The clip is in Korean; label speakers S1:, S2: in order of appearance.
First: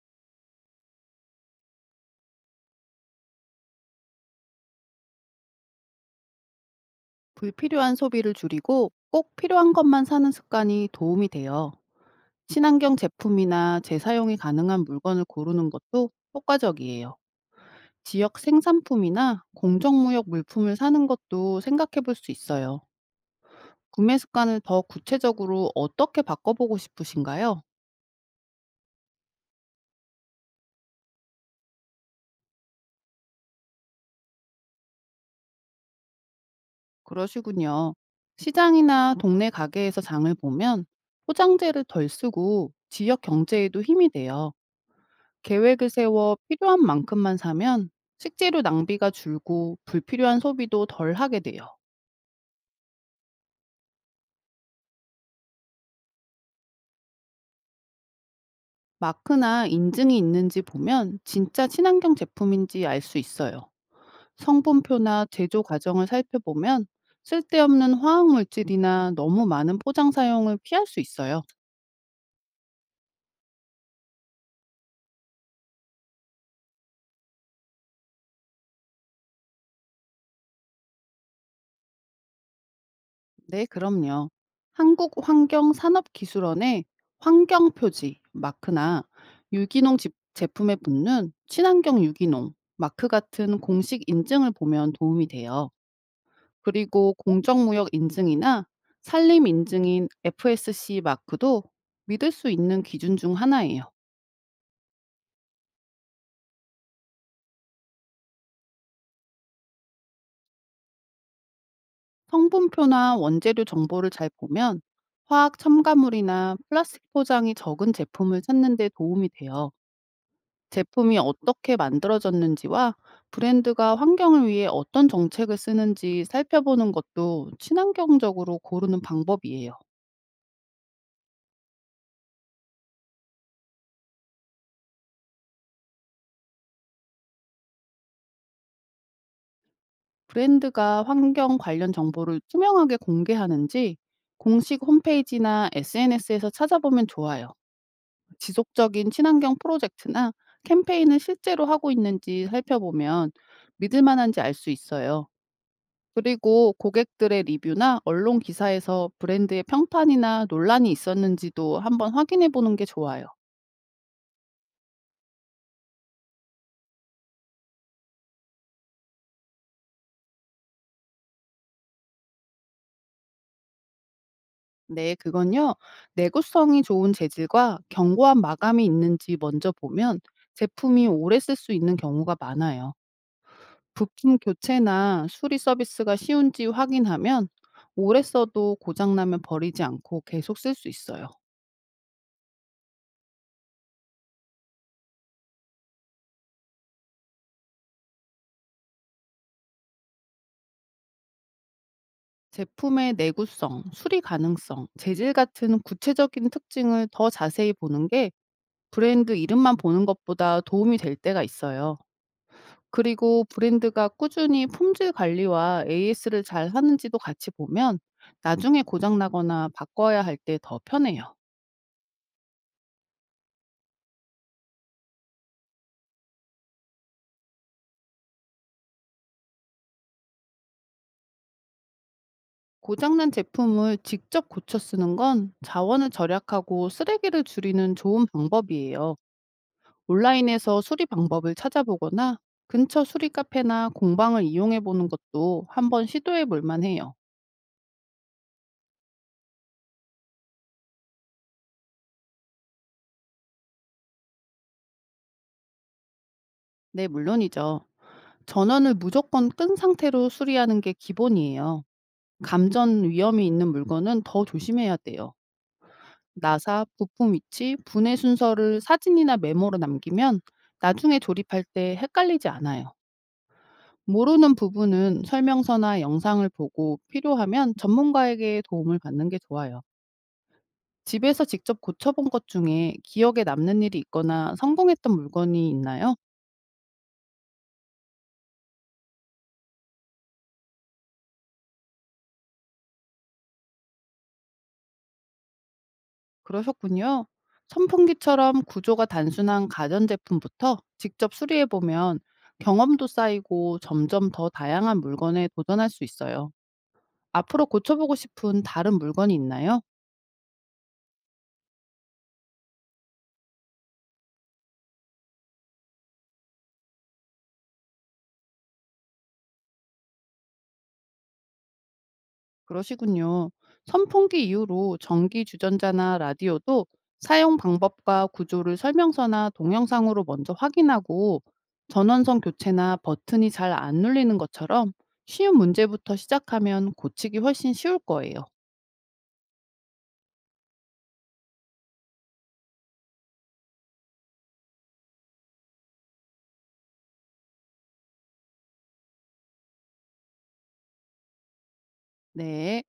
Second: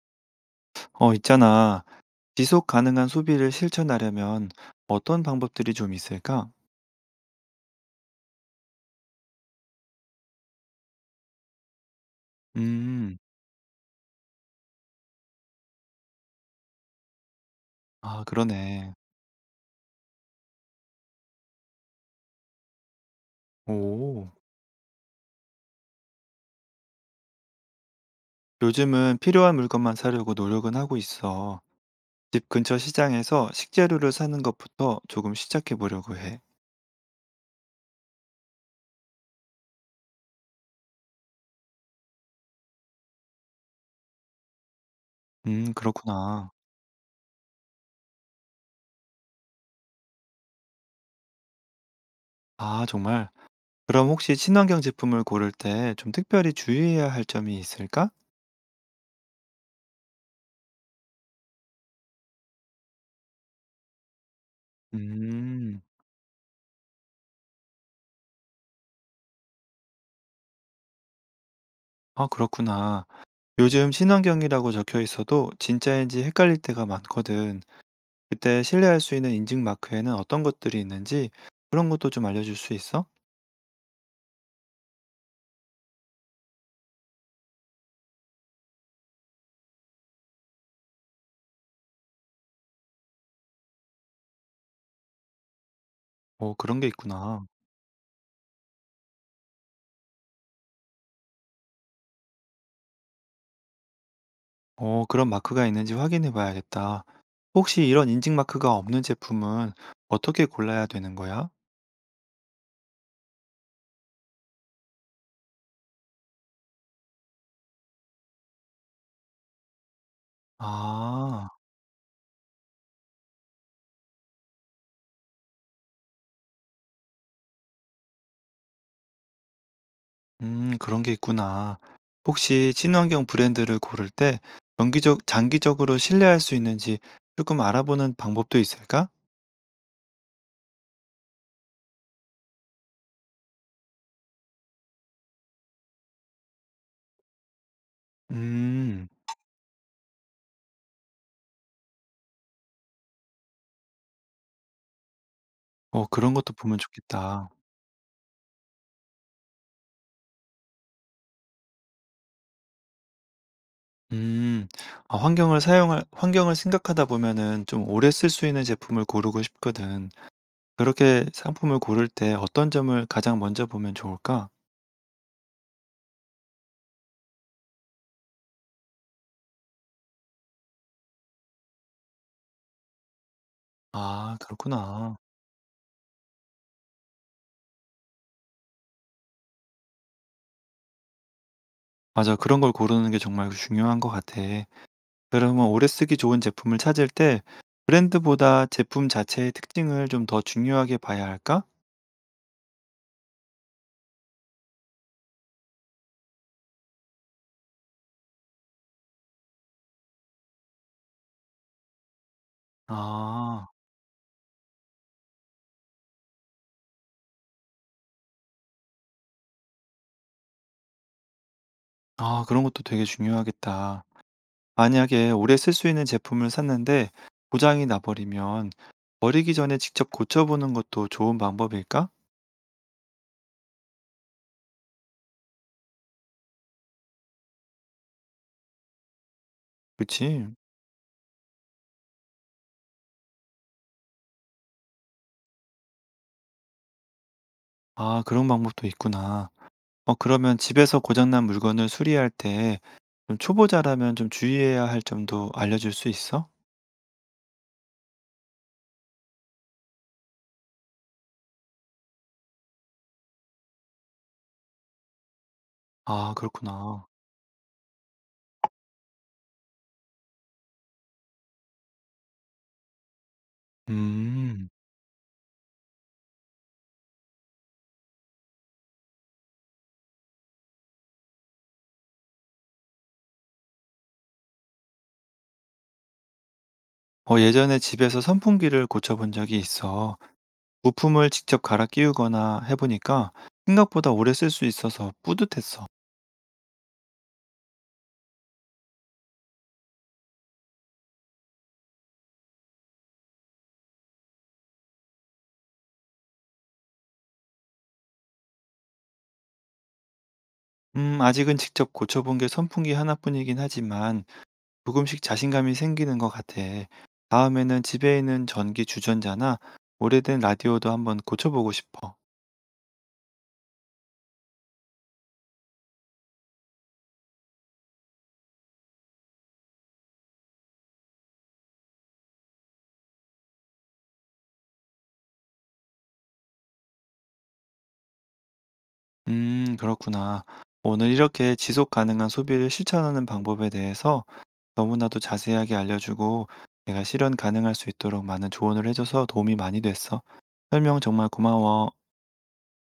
S1: 있잖아. 지속 가능한 소비를 실천하려면 어떤 방법들이 좀 있을까?
S2: 불필요한 소비를 줄이고 꼭 필요한 것만 사는 습관이 도움이 돼요. 친환경
S1: 음,
S2: 제품이나 재사용이 가능한 물건을 고르는 것도 효과적이에요.
S1: 아,
S2: 지역
S1: 그러네.
S2: 생산품이나 공정무역 물품을 사는 것도 생각해 볼 수 있어요. 구매
S1: 오.
S2: 습관을 더 구체적으로 어떻게 바꿔보고 싶으신가요?
S1: 요즘은 필요한 물건만 사려고 노력은 하고 있어. 집 근처 시장에서 식재료를 사는 것부터 조금 시작해 보려고 해.
S2: 그러시군요. 시장이나 동네 가게에서 장을 보면 포장재를 덜 쓰고 지역 경제에도 힘이 돼요. 계획을 세워
S1: 그렇구나.
S2: 필요한 만큼만 사면 식재료 낭비가 줄고 불필요한 소비도 덜 하게 돼요.
S1: 아, 정말. 그럼 혹시 친환경 제품을 고를 때 좀 특별히 주의해야 할 점이 있을까?
S2: 마크나 인증이 있는지 보면 진짜 친환경 제품인지 알 수 있어요. 성분표나 제조
S1: 음,
S2: 과정을 살펴보면 쓸데없는 화학물질이나 너무 많은 포장 사용을 피할 수 있어요.
S1: 아, 그렇구나. 요즘 친환경이라고 적혀 있어도 진짜인지 헷갈릴 때가 많거든. 그때 신뢰할 수 있는 인증 마크에는 어떤 것들이 있는지 그런 것도 좀 알려줄 수 있어?
S2: 네, 그럼요. 한국환경산업기술원의 환경표지 마크나 제품에 붙는 친환경 유기농 마크 같은 공식 인증을 보면 도움이 돼요.
S1: 어, 그런 게
S2: 그리고
S1: 있구나.
S2: 공정무역 인증이나 산림 인증인 FSC 마크도 믿을 수 있는 기준 중 하나예요.
S1: 어, 그런 마크가 있는지 확인해 봐야겠다. 혹시 이런 인증 마크가 없는 제품은 어떻게 골라야 되는 거야?
S2: 성분표나 원재료 정보를 잘 보면 화학 첨가물이나 플라스틱 포장이 적은 제품을 찾는 데 도움이 돼요. 제품이
S1: 아,
S2: 어떻게 만들어졌는지와 브랜드가 환경을 위해 어떤 정책을 쓰는지 살펴보는 것도 친환경적으로 고르는 방법이에요.
S1: 그런 게 있구나. 혹시 친환경 브랜드를 고를 때 정기적, 장기적으로 신뢰할 수 있는지 조금 알아보는 방법도 있을까?
S2: 브랜드가 환경 관련 정보를 투명하게 공개하는지 공식 홈페이지나 SNS에서 찾아보면 좋아요.
S1: 음,
S2: 지속적인 친환경 프로젝트나 캠페인을 실제로 하고 있는지 살펴보면 믿을 만한지 알 수 있어요.
S1: 어, 그런 것도
S2: 그리고
S1: 보면
S2: 고객들의
S1: 좋겠다.
S2: 리뷰나 언론 기사에서 브랜드의 평판이나 논란이 있었는지도 한번 확인해 보는 게 좋아요.
S1: 음. 아, 환경을 사용할 환경을 생각하다 보면은 좀 오래 쓸 수 있는 제품을 고르고 싶거든. 그렇게 상품을 고를 때 어떤 점을 가장 먼저 보면 좋을까?
S2: 네, 그건요. 내구성이 좋은 재질과 견고한 마감이 있는지 먼저 보면 제품이 오래 쓸 수 있는 경우가 많아요. 부품
S1: 아, 그렇구나.
S2: 교체나 수리 서비스가 쉬운지 확인하면 오래 써도 고장나면 버리지 않고 계속 쓸 수 있어요.
S1: 맞아. 그런 걸 고르는 게 정말 중요한 것 같아. 그러면 오래 쓰기 좋은 제품을 찾을 때 브랜드보다 제품 자체의 특징을 좀 더 중요하게 봐야 할까?
S2: 제품의 내구성, 수리 가능성, 재질 같은 구체적인 특징을 더 자세히 보는 게 브랜드 이름만 보는 것보다 도움이 될 때가 있어요. 그리고
S1: 아.
S2: 브랜드가 꾸준히 품질 관리와 AS를 잘 하는지도 같이 보면 나중에 고장나거나 바꿔야 할 때 더 편해요.
S1: 아, 그런 것도 되게 중요하겠다. 만약에 오래 쓸 수 있는 제품을 샀는데 고장이 나버리면 버리기 전에 직접 고쳐보는 것도 좋은 방법일까?
S2: 고장난 제품을 직접 고쳐 쓰는 건 자원을 절약하고 쓰레기를 줄이는 좋은 방법이에요.
S1: 그치?
S2: 온라인에서 수리 방법을 찾아보거나 근처 수리 카페나 공방을 이용해 보는 것도 한번 시도해 볼 만해요.
S1: 아, 그런 방법도 있구나. 어, 그러면 집에서 고장난 물건을 수리할 때 좀 초보자라면 좀 주의해야 할 점도 알려줄 수 있어?
S2: 네, 물론이죠. 전원을 무조건 끈 상태로 수리하는 게 기본이에요. 감전 위험이 있는 물건은 더 조심해야 돼요.
S1: 아,
S2: 나사,
S1: 그렇구나.
S2: 부품 위치, 분해 순서를 사진이나 메모로 남기면 나중에 조립할 때 헷갈리지 않아요. 모르는
S1: 음.
S2: 부분은 설명서나 영상을 보고 필요하면 전문가에게 도움을 받는 게 좋아요. 집에서 직접 고쳐본 것 중에 기억에 남는 일이 있거나 성공했던 물건이 있나요?
S1: 어, 예전에 집에서 선풍기를 고쳐본 적이 있어. 부품을 직접 갈아 끼우거나 해보니까 생각보다 오래 쓸 수 있어서 뿌듯했어.
S2: 그러셨군요. 선풍기처럼 구조가 단순한 가전제품부터 직접 수리해보면 경험도 쌓이고 점점 더 다양한 물건에 도전할 수 있어요. 앞으로 고쳐보고 싶은 다른 물건이 있나요?
S1: 아직은 직접 고쳐본 게 선풍기 하나뿐이긴 하지만 조금씩 자신감이 생기는 것 같아. 다음에는 집에 있는 전기 주전자나 오래된 라디오도 한번 고쳐보고 싶어.
S2: 그러시군요. 선풍기 이후로 전기 주전자나 라디오도 사용 방법과 구조를 설명서나 동영상으로 먼저 확인하고 전원선 교체나 버튼이 잘 안 눌리는 것처럼 쉬운 문제부터 시작하면 고치기 훨씬 쉬울 거예요.
S1: 그렇구나. 오늘 이렇게 지속 가능한 소비를 실천하는 방법에 대해서 너무나도 자세하게 알려주고 내가 실현 가능할 수 있도록 많은 조언을 해줘서 도움이 많이 됐어. 설명 정말 고마워.
S2: 네.